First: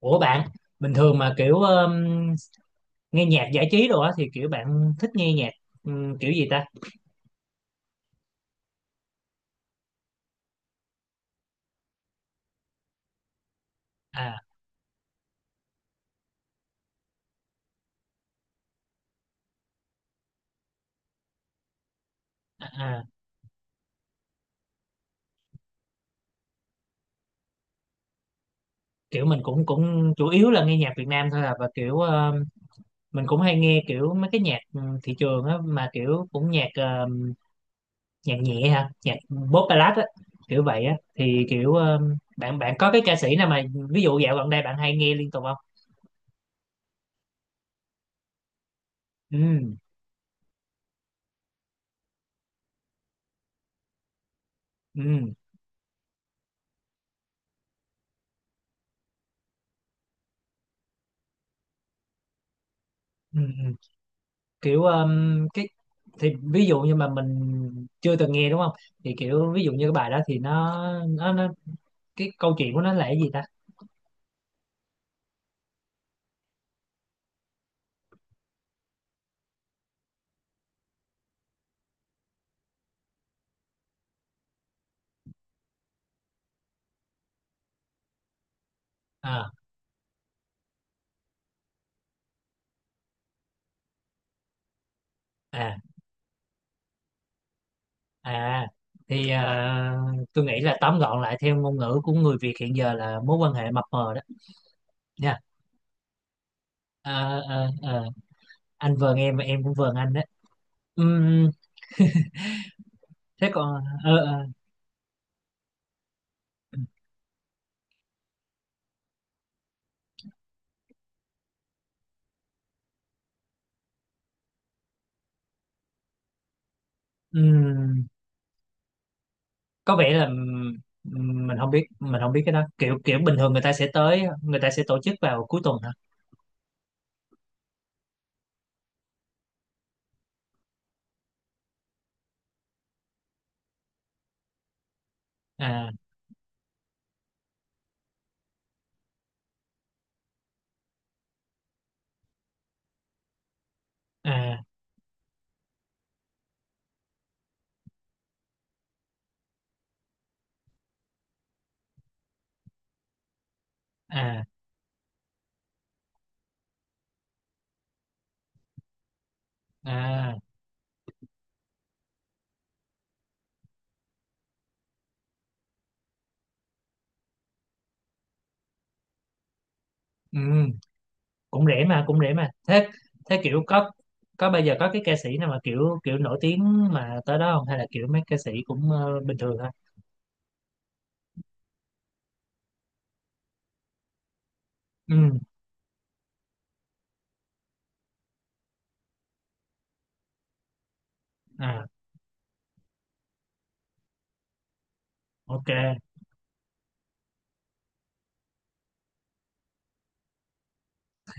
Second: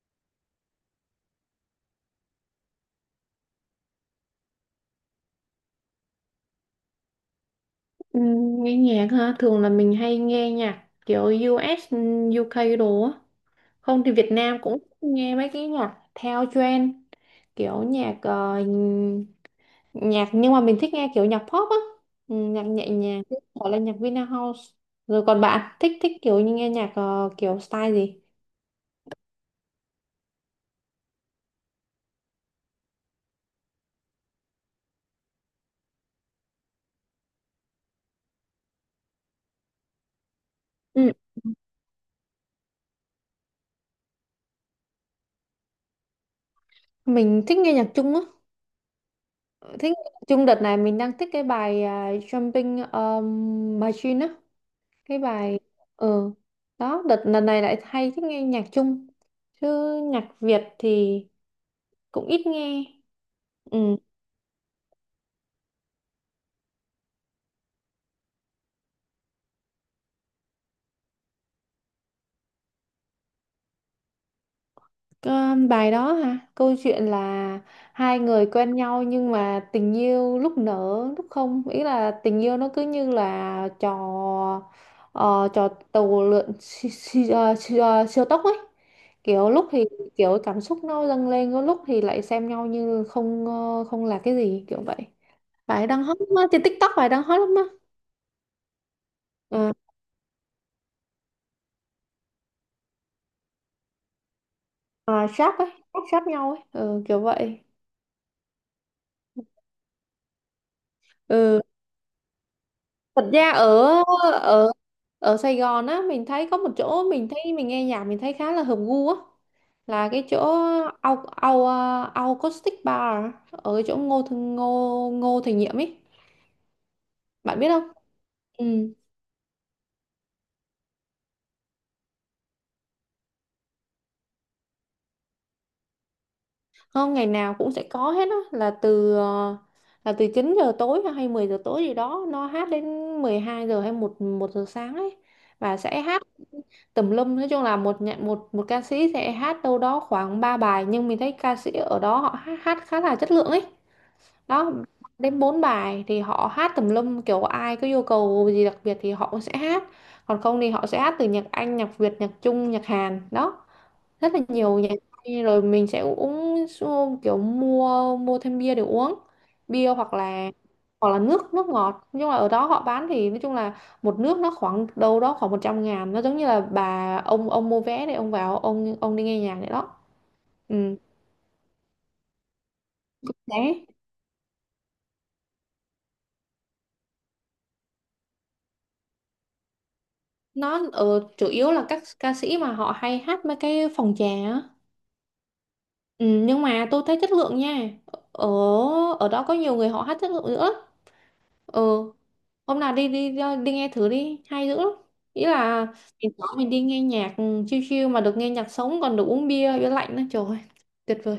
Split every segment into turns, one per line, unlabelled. Ủa bạn, bình thường mà kiểu nghe nhạc giải trí đồ á thì kiểu bạn thích nghe nhạc kiểu gì ta?
Nghe nhạc ha, thường là mình hay nghe nhạc kiểu US, UK đồ á, không thì Việt
À,
Nam cũng nghe mấy cái nhạc theo trend, kiểu nhạc nhưng mà mình thích nghe kiểu nhạc pop á. Nhạc nhẹ
à, à,
nhàng, gọi là nhạc Vina House. Rồi còn bạn thích thích kiểu như nghe nhạc kiểu style gì?
kiểu mình cũng cũng chủ yếu là nghe nhạc Việt Nam thôi à và kiểu mình cũng hay nghe kiểu mấy cái nhạc thị trường á mà kiểu cũng nhạc nhạc nhẹ ha, nhạc pop ballad á, kiểu vậy á
Ừ.
thì kiểu bạn bạn có cái ca sĩ nào mà ví dụ dạo gần đây bạn hay nghe liên tục không?
Mình thích nghe nhạc Trung á,
Ừ,
thích nhạc Trung. Đợt này mình đang thích cái bài Jumping Machine á, cái
ừ,
bài, ừ, đó. Đợt lần này lại hay thích nghe nhạc Trung chứ nhạc Việt thì cũng ít nghe.
ừ, ừ.
Ừ.
Kiểu cái thì ví dụ như mà mình chưa từng nghe đúng không thì kiểu ví dụ như cái bài đó thì nó cái câu chuyện của nó là cái gì ta?
Có bài đó hả? Câu chuyện là hai người quen nhau nhưng mà tình yêu lúc nở lúc không, ý là tình yêu nó cứ như là trò tàu lượn siêu, siêu, siêu, siêu tốc ấy. Kiểu
À,
lúc thì kiểu cảm xúc nó dâng lên, có lúc thì lại xem nhau như không là cái gì kiểu vậy.
à,
Bài đang hot lắm á, trên TikTok, bài đang hot lắm á.
à, thì
Ờ,
à, tôi nghĩ là tóm gọn lại theo ngôn ngữ của người Việt hiện giờ là mối quan hệ mập mờ đó
à,
nha.
sáp ấy, sáp nhau ấy, ừ, kiểu
À,
vậy.
à, à, anh vờn em và em cũng vờn anh đấy. Ừm.
Ừ. Thật
Thế
ra
còn
ở ở ở Sài Gòn á, mình thấy có một chỗ, mình thấy mình nghe nhạc mình thấy khá là hợp gu á, là cái chỗ au au à, au acoustic bar ở chỗ Ngô Thành Ngô Ngô Thành Nhiệm ấy, bạn biết không?
ừm,
Ừ.
có vẻ là mình không biết cái đó kiểu kiểu bình thường người ta sẽ tổ chức vào cuối tuần hả?
Không, ngày nào cũng sẽ có hết á, là là từ 9 giờ tối hay 10 giờ tối gì đó, nó hát đến 12 giờ hay một một giờ sáng ấy. Và
À,
sẽ hát tùm lum, nói chung là một nhận một một ca sĩ sẽ hát đâu đó khoảng 3 bài, nhưng mình thấy ca sĩ ở đó họ hát khá là chất lượng ấy
à,
đó. Đến 4 bài thì họ hát tùm lum, kiểu ai có yêu cầu gì đặc biệt thì họ cũng sẽ hát, còn không thì họ sẽ hát từ nhạc Anh, nhạc Việt, nhạc Trung, nhạc Hàn đó. Rất là
à,
nhiều nhà hàng. Rồi mình sẽ uống kiểu mua mua thêm bia để uống bia, hoặc
à.
là hoặc là nước nước ngọt. Nhưng mà ở đó họ bán thì nói chung là một nước nó khoảng đâu đó khoảng 100.000, nó giống như là bà, ông mua vé để ông vào ông đi nghe nhạc đấy đó.
Ừ,
Ừ.
cũng rẻ mà thế. Thế kiểu
Đấy,
có bây giờ có cái ca sĩ nào mà kiểu kiểu nổi tiếng mà tới đó không hay là kiểu mấy ca sĩ cũng bình thường thôi?
nó ở chủ yếu là các ca sĩ mà họ hay hát mấy cái phòng trà á.
Ừ.
Ừ, nhưng mà tôi thấy chất lượng nha, ở ở đó có nhiều người họ hát chất lượng nữa.
À.
Ừ, hôm nào đi đi đi nghe thử đi, hay dữ lắm. Ý
Ok.
là mình có, mình đi nghe nhạc, ừ, chill chill mà được nghe nhạc sống, còn được uống bia bia lạnh nữa, trời ơi, tuyệt vời.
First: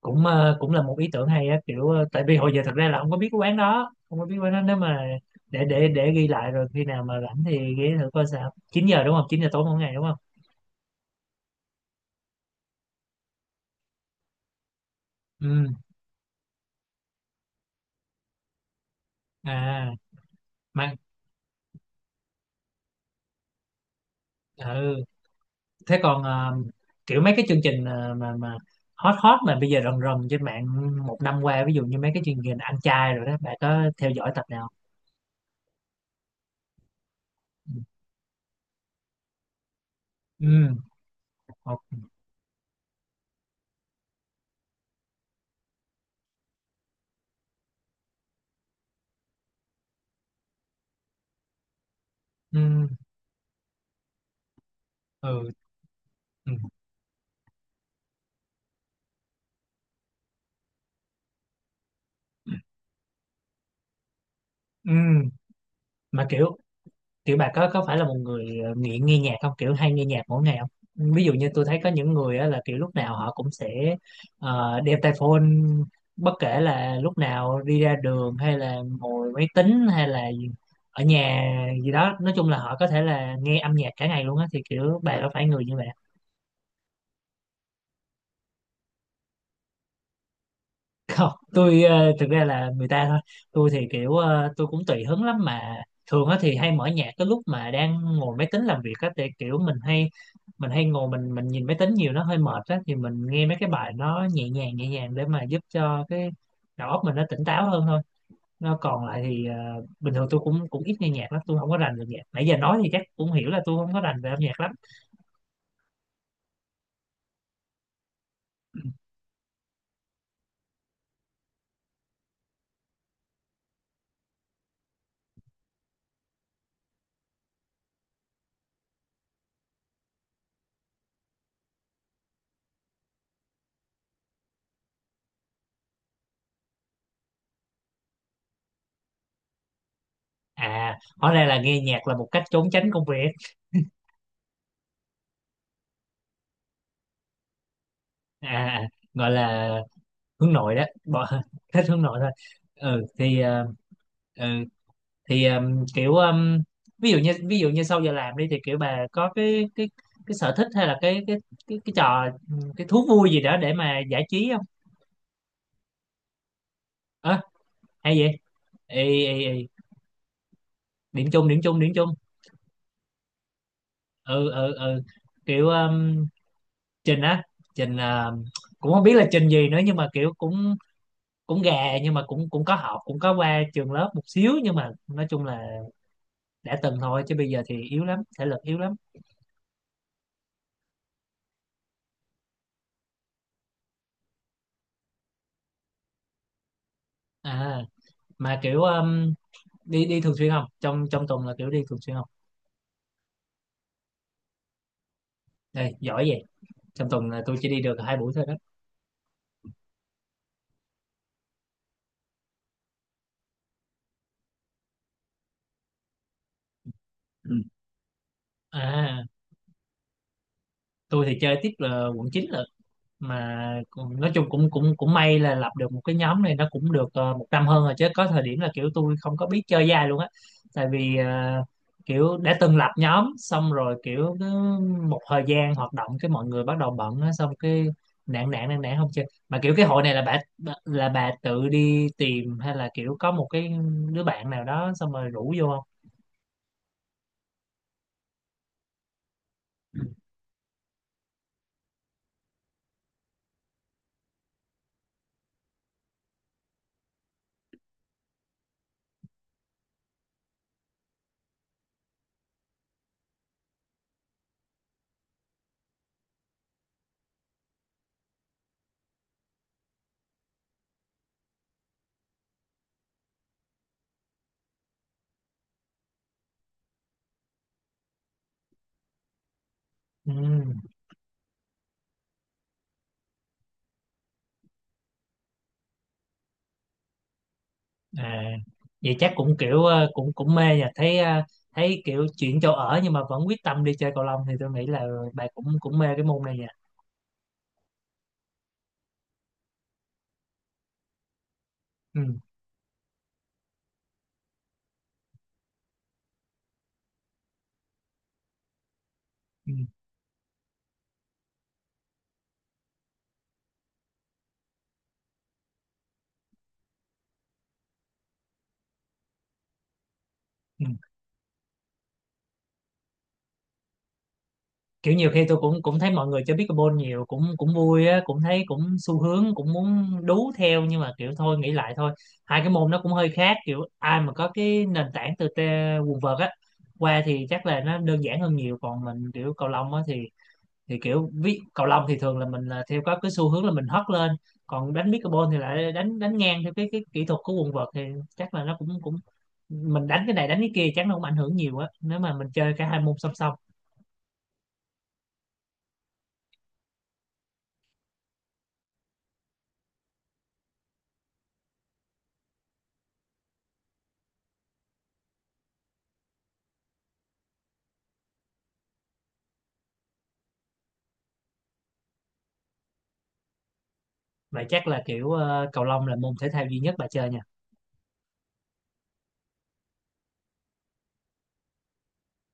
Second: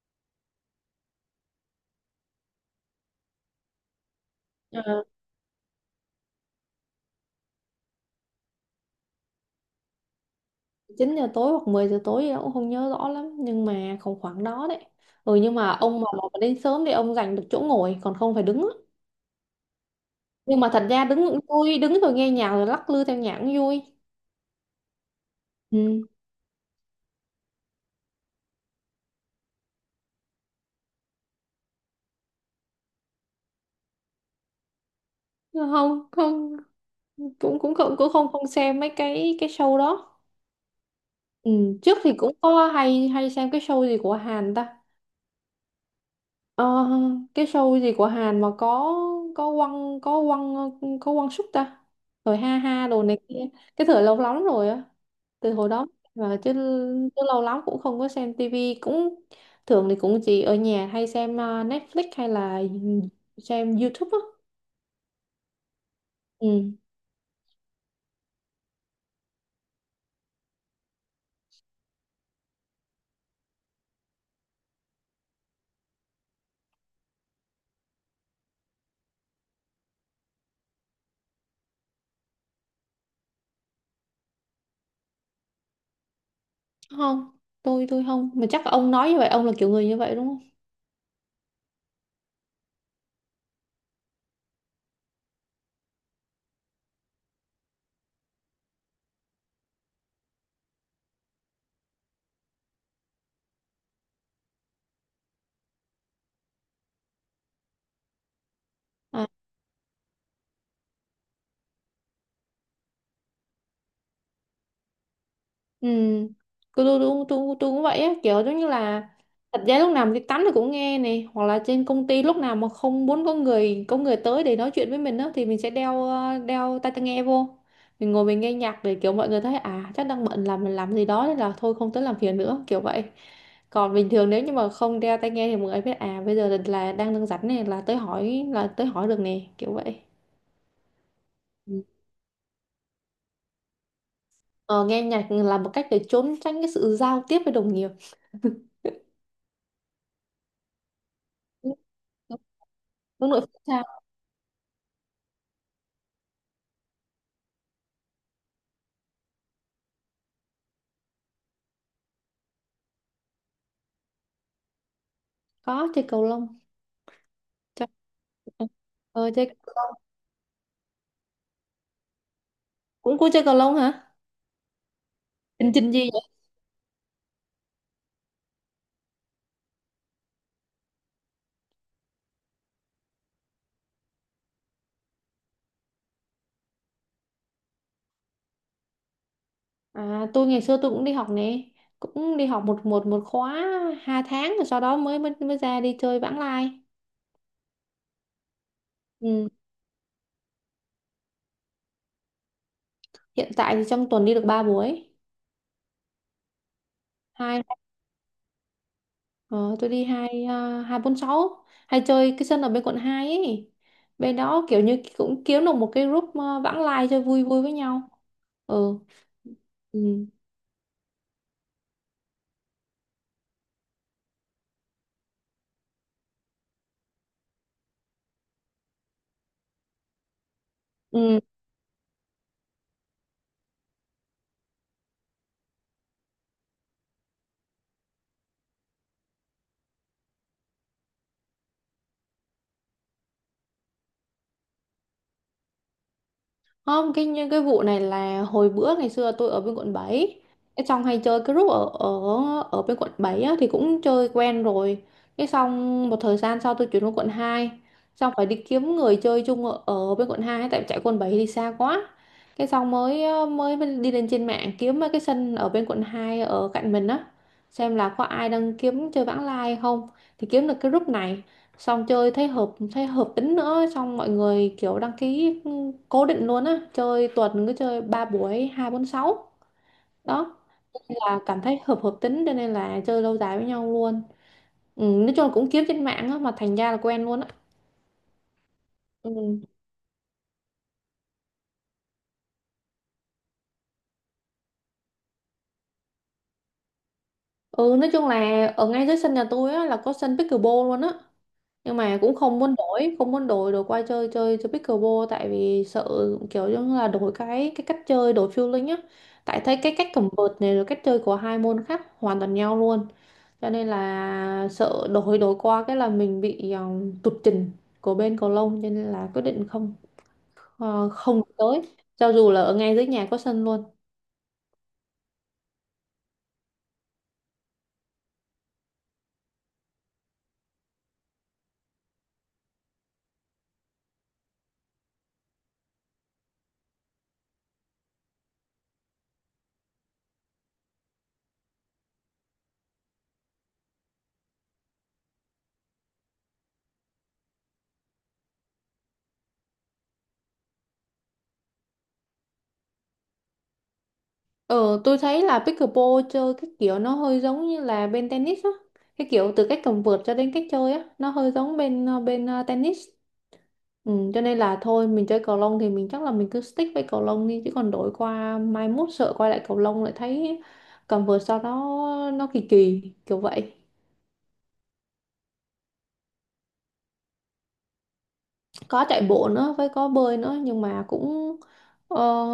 Cũng là một ý tưởng hay á kiểu tại vì hồi giờ thật ra là không có biết cái quán đó không có biết quán đó nếu
Ờ,
mà để ghi lại rồi khi nào mà rảnh thì ghé thử coi sao 9 giờ đúng không 9 giờ tối mỗi ngày đúng không?
9 giờ tối hoặc 10 giờ tối gì đó, cũng không nhớ rõ lắm nhưng mà khoảng khoảng đó đấy. Ừ, nhưng
Ừ.
mà ông mà đến sớm thì ông giành được chỗ ngồi, còn không phải đứng á.
À.
Nhưng mà thật
Mà
ra đứng cũng vui, đứng rồi nghe nhạc rồi lắc lư theo nhạc cũng vui.
ừ. Thế
Ừ.
còn kiểu mấy cái chương trình mà hot hot mà bây giờ rần rần trên mạng một năm qua ví dụ như mấy cái chương trình ăn chay rồi đó bạn có theo dõi tập nào không?
Không, không, cũng cũng không không xem mấy cái show đó.
Ừ,
Ừ, trước
ok.
thì cũng có hay hay xem cái show gì của Hàn ta. Ờ, cái show gì của Hàn mà có quăng có quăng có quăng súc ta, rồi ha
Ừ,
ha đồ này kia. Cái thời lâu lắm rồi á,
ừ,
từ hồi đó mà chứ,
ừ.
chứ lâu lắm cũng không có xem tivi, cũng thường thì cũng chỉ ở nhà hay xem Netflix hay là xem YouTube á.
Ừ. Mà kiểu
Ừ.
kiểu bà có phải là một người nghiện nghe nhạc không kiểu hay nghe nhạc mỗi ngày không? Ví dụ như tôi thấy có những người á, là kiểu lúc nào họ cũng sẽ đeo tai phone bất kể là lúc nào đi ra đường hay là ngồi máy tính hay là ở nhà gì đó nói chung là họ có thể là nghe âm nhạc cả ngày luôn á thì kiểu bà có phải người như vậy?
Không, tôi không, mà chắc ông nói như vậy ông là kiểu người như vậy đúng không?
Không, tôi thực ra là người ta thôi. Tôi thì kiểu tôi cũng tùy hứng lắm mà. Thường á thì hay mở nhạc cái lúc mà đang ngồi máy tính làm việc á thì kiểu mình hay ngồi mình nhìn máy tính nhiều nó hơi mệt á thì mình nghe mấy cái bài nó nhẹ nhàng để mà giúp cho cái đầu óc mình nó tỉnh táo hơn thôi. Nó còn lại thì bình thường tôi cũng cũng ít nghe nhạc lắm, tôi không có rành về nhạc, nãy giờ nói thì chắc cũng hiểu là tôi không có rành về âm nhạc lắm.
Ừ, tôi cũng vậy á, kiểu giống như là thật ra lúc nào mình đi tắm thì cũng nghe này, hoặc là trên công ty lúc nào mà không muốn có người tới để nói chuyện với mình á, thì mình sẽ đeo tai tai nghe vô. Mình ngồi mình nghe nhạc để kiểu mọi người thấy à chắc đang bận, làm mình làm gì đó nên là thôi không tới làm phiền nữa, kiểu vậy. Còn bình thường nếu như mà không đeo tai nghe thì mọi người biết à bây giờ là đang đang rảnh này, là tới hỏi, là tới hỏi được nè, kiểu vậy.
À, hóa ra là nghe
Ừ.
nhạc là một cách trốn tránh công việc.
Ờ, nghe nhạc là một cách để trốn tránh cái sự giao tiếp với đồng nghiệp.
À, gọi là hướng nội đó bỏ
Đúng,
thích hướng nội thôi. Ừ
đúng, đúng
thì
rồi.
ừ, thì kiểu ví dụ như sau giờ làm đi thì kiểu bà có cái sở thích hay là cái trò ừ, cái thú vui gì đó để mà giải trí không?
Có chơi cầu lông.
Ờ,
chơi
hay vậy. Ê,
ờ,
ê,
chơi
ê.
cầu lông.
Điểm chung điểm chung điểm chung.
Cũng có chơi cầu lông hả?
Ừ, ừ, ừ, kiểu
Trình trình gì vậy?
trình á trình cũng không biết là trình gì nữa nhưng mà kiểu cũng cũng gà nhưng mà cũng cũng có học cũng có qua trường lớp một xíu nhưng mà nói chung là đã từng thôi chứ bây giờ thì yếu lắm, thể lực yếu lắm.
À, tôi ngày xưa tôi cũng đi học nè, cũng đi học một một một khóa 2 tháng rồi sau đó mới mới mới ra đi chơi vãng lai.
À mà kiểu
Ừ.
đi đi thường xuyên không trong trong tuần là kiểu đi thường xuyên không?
Hiện tại thì trong tuần đi được ba buổi,
Đây giỏi vậy. Trong tuần là tôi
hai
chỉ đi được 2 buổi thôi đó.
ờ, tôi đi hai bốn sáu, hay chơi cái sân ở bên quận hai ấy. Bên đó kiểu như cũng kiếm được một cái group, à, vãng lai chơi vui
Ừ.
vui với nhau. Ừ.
À,
Ừ,
tôi thì chơi tiếp là quận 9 lận. Mà nói chung cũng cũng cũng may là lập được một cái nhóm này nó cũng được một năm hơn rồi chứ có thời điểm là kiểu tôi không có biết chơi với ai luôn á. Tại vì
ừ.
kiểu đã từng lập nhóm xong rồi kiểu cứ một thời gian hoạt động cái mọi người bắt đầu bận á xong cái nản nản nản nản không chơi mà kiểu cái hội này là bà tự đi tìm hay là kiểu có một cái đứa bạn nào đó xong rồi rủ vô không?
Không, cái vụ này là hồi bữa ngày xưa tôi ở bên quận bảy. Cái xong hay chơi cái group ở, ở bên quận 7 á, thì cũng chơi quen rồi. Cái xong một thời gian sau tôi chuyển qua quận hai. Xong phải đi kiếm người chơi chung ở bên quận hai, tại chạy quận 7 thì xa quá. Cái xong mới đi lên trên mạng kiếm mấy cái sân ở bên quận 2 ở cạnh mình á, xem là có ai đang kiếm chơi vãng lai không. Thì kiếm được cái group này, xong chơi thấy hợp tính nữa, xong mọi người kiểu đăng ký, cố định luôn á, chơi tuần cứ chơi ba buổi hai bốn sáu
Ừ.
đó. Nên là cảm thấy hợp hợp tính, cho nên là chơi lâu dài với nhau luôn. Ừ, nói chung là cũng kiếm trên mạng á mà thành ra là quen luôn á.
À, vậy
Ừ.
chắc cũng kiểu cũng cũng mê nha, thấy thấy kiểu chuyển chỗ ở nhưng mà vẫn quyết tâm đi chơi cầu lông thì tôi nghĩ là bà cũng cũng mê cái môn này nha.
Ừ, nói chung là ở ngay dưới sân nhà tôi á là có sân pickleball luôn á, nhưng mà cũng
Ừ,
không muốn đổi đổi qua chơi chơi chơi pickleball, tại vì sợ kiểu như là đổi cái cách chơi, đổi feeling á. Tại
ừ,
thấy cái cách cầm vợt này rồi cách chơi của hai môn khác hoàn toàn nhau luôn, cho nên là sợ đổi đổi qua cái là mình bị, tụt trình của bên cầu lông, cho nên là quyết định
ừ.
không tới, cho dù là ở ngay dưới nhà có sân luôn.
Kiểu nhiều khi tôi cũng cũng thấy mọi người chơi pickleball nhiều cũng cũng vui á cũng thấy cũng xu hướng cũng muốn đú theo nhưng mà kiểu thôi nghĩ lại thôi. Hai cái môn nó cũng hơi khác kiểu ai mà có cái nền tảng từ quần vợt á qua thì chắc là nó đơn giản hơn nhiều còn mình kiểu cầu lông á thì kiểu ví cầu lông thì thường là mình là theo có cái xu hướng là mình hất lên. Còn đánh pickleball thì lại đánh đánh ngang theo cái kỹ thuật của quần vợt thì chắc là nó cũng cũng mình đánh cái này đánh cái kia chắc nó cũng ảnh hưởng nhiều á nếu mà mình chơi cả hai môn song song.
Ờ, tôi thấy là pickleball chơi cái kiểu nó hơi giống như là bên tennis á. Cái kiểu từ cách cầm vợt cho đến cách chơi á, nó hơi giống tennis. Ừ, cho nên là thôi mình chơi cầu lông thì mình chắc là mình cứ stick với cầu lông đi, chứ còn đổi qua mai mốt sợ quay lại cầu lông lại thấy cầm vợt sau đó nó kỳ kỳ kiểu vậy.
Vậy chắc là kiểu cầu lông là môn thể thao duy nhất bà chơi nha.
Có chạy bộ nữa với có bơi nữa, nhưng mà cũng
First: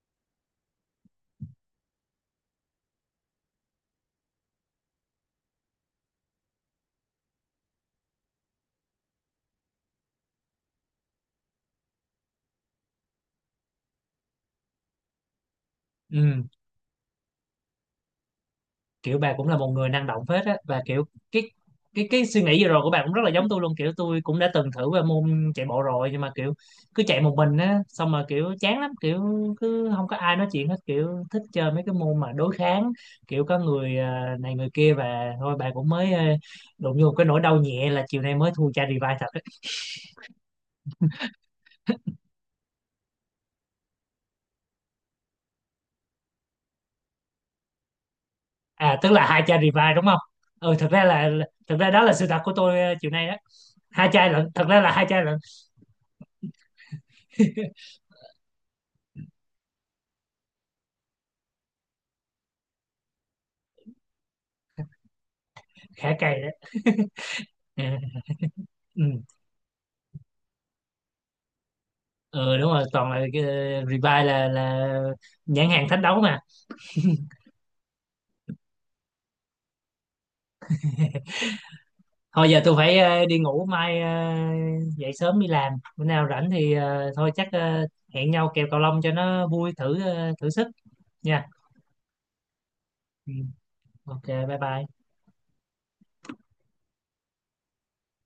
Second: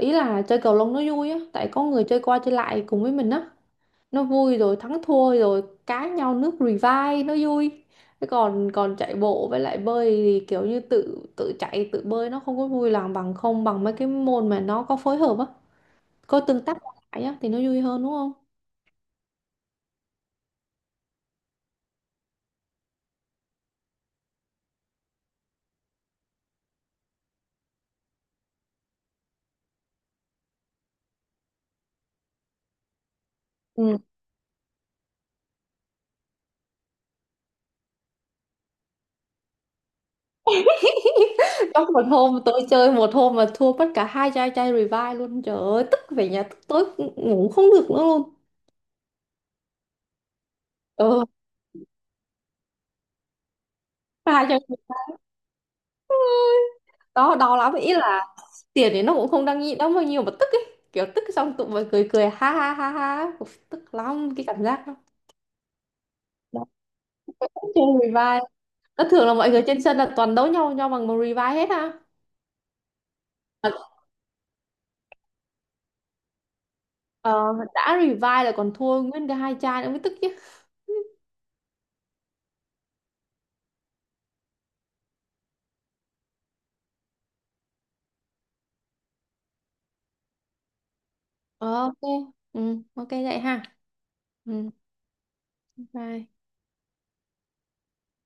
ý là chơi cầu lông nó vui á, tại có người chơi qua chơi lại cùng với mình á, nó vui rồi thắng thua rồi cá nhau nước revive nó vui. Thế còn còn chạy bộ với lại bơi thì kiểu như tự tự chạy tự bơi, nó không có vui lòng bằng, không bằng mấy cái môn mà nó có phối hợp á, có
Ừ,
tương tác qua lại á thì nó vui hơn đúng không?
kiểu bà cũng là một người năng động phết á và kiểu cái cái suy nghĩ vừa rồi của bà cũng rất là giống tôi luôn, kiểu tôi cũng đã từng thử qua môn chạy bộ rồi nhưng mà kiểu cứ chạy một mình á xong mà kiểu chán lắm, kiểu cứ không có ai nói chuyện hết, kiểu thích chơi mấy cái môn mà đối kháng, kiểu có người
Ừ.
à, này người kia và thôi bà cũng mới à, đụng vô một cái nỗi đau nhẹ là chiều nay mới thua cha revive thật á.
Trong một hôm tôi chơi, một hôm mà thua mất cả hai chai chai revive luôn, trời ơi, tức, về nhà tức tối ngủ không được nữa luôn.
À, tức là hai cha revive đúng không? Ừ, thật ra
Ừ,
là thật ra đó là sự thật của tôi à, chiều nay đó, 2 chai
hai
lận,
chai,
thật ra là 2 chai lận.
đó đau lắm. Ý là tiền thì nó cũng không đáng nghĩ đâu bao nhiêu, mà tức ấy, kiểu tức xong tụi mình cười cười ha ha ha ha, Uf, tức lắm cái cảm giác đó.
Khá cày đó
Đó, cũng chơi revive,
ừ.
nó thường là mọi người trên sân là toàn đấu nhau nhau bằng một revive hết ha.
Ừ, đúng rồi, toàn là cái
Mà,
revive là nhãn hàng thách đấu mà.
ờ, đã revive là còn thua nguyên cái hai chai nữa mới tức chứ.
Thôi giờ tôi phải đi ngủ, mai dậy sớm đi làm, bữa nào rảnh thì thôi chắc hẹn nhau kèo cầu lông cho nó vui, thử thử sức nha.
Ờ, ok. Ừ, ok
Ừ.
vậy ha.
Ok, bye
Ừ,
bye.
bye.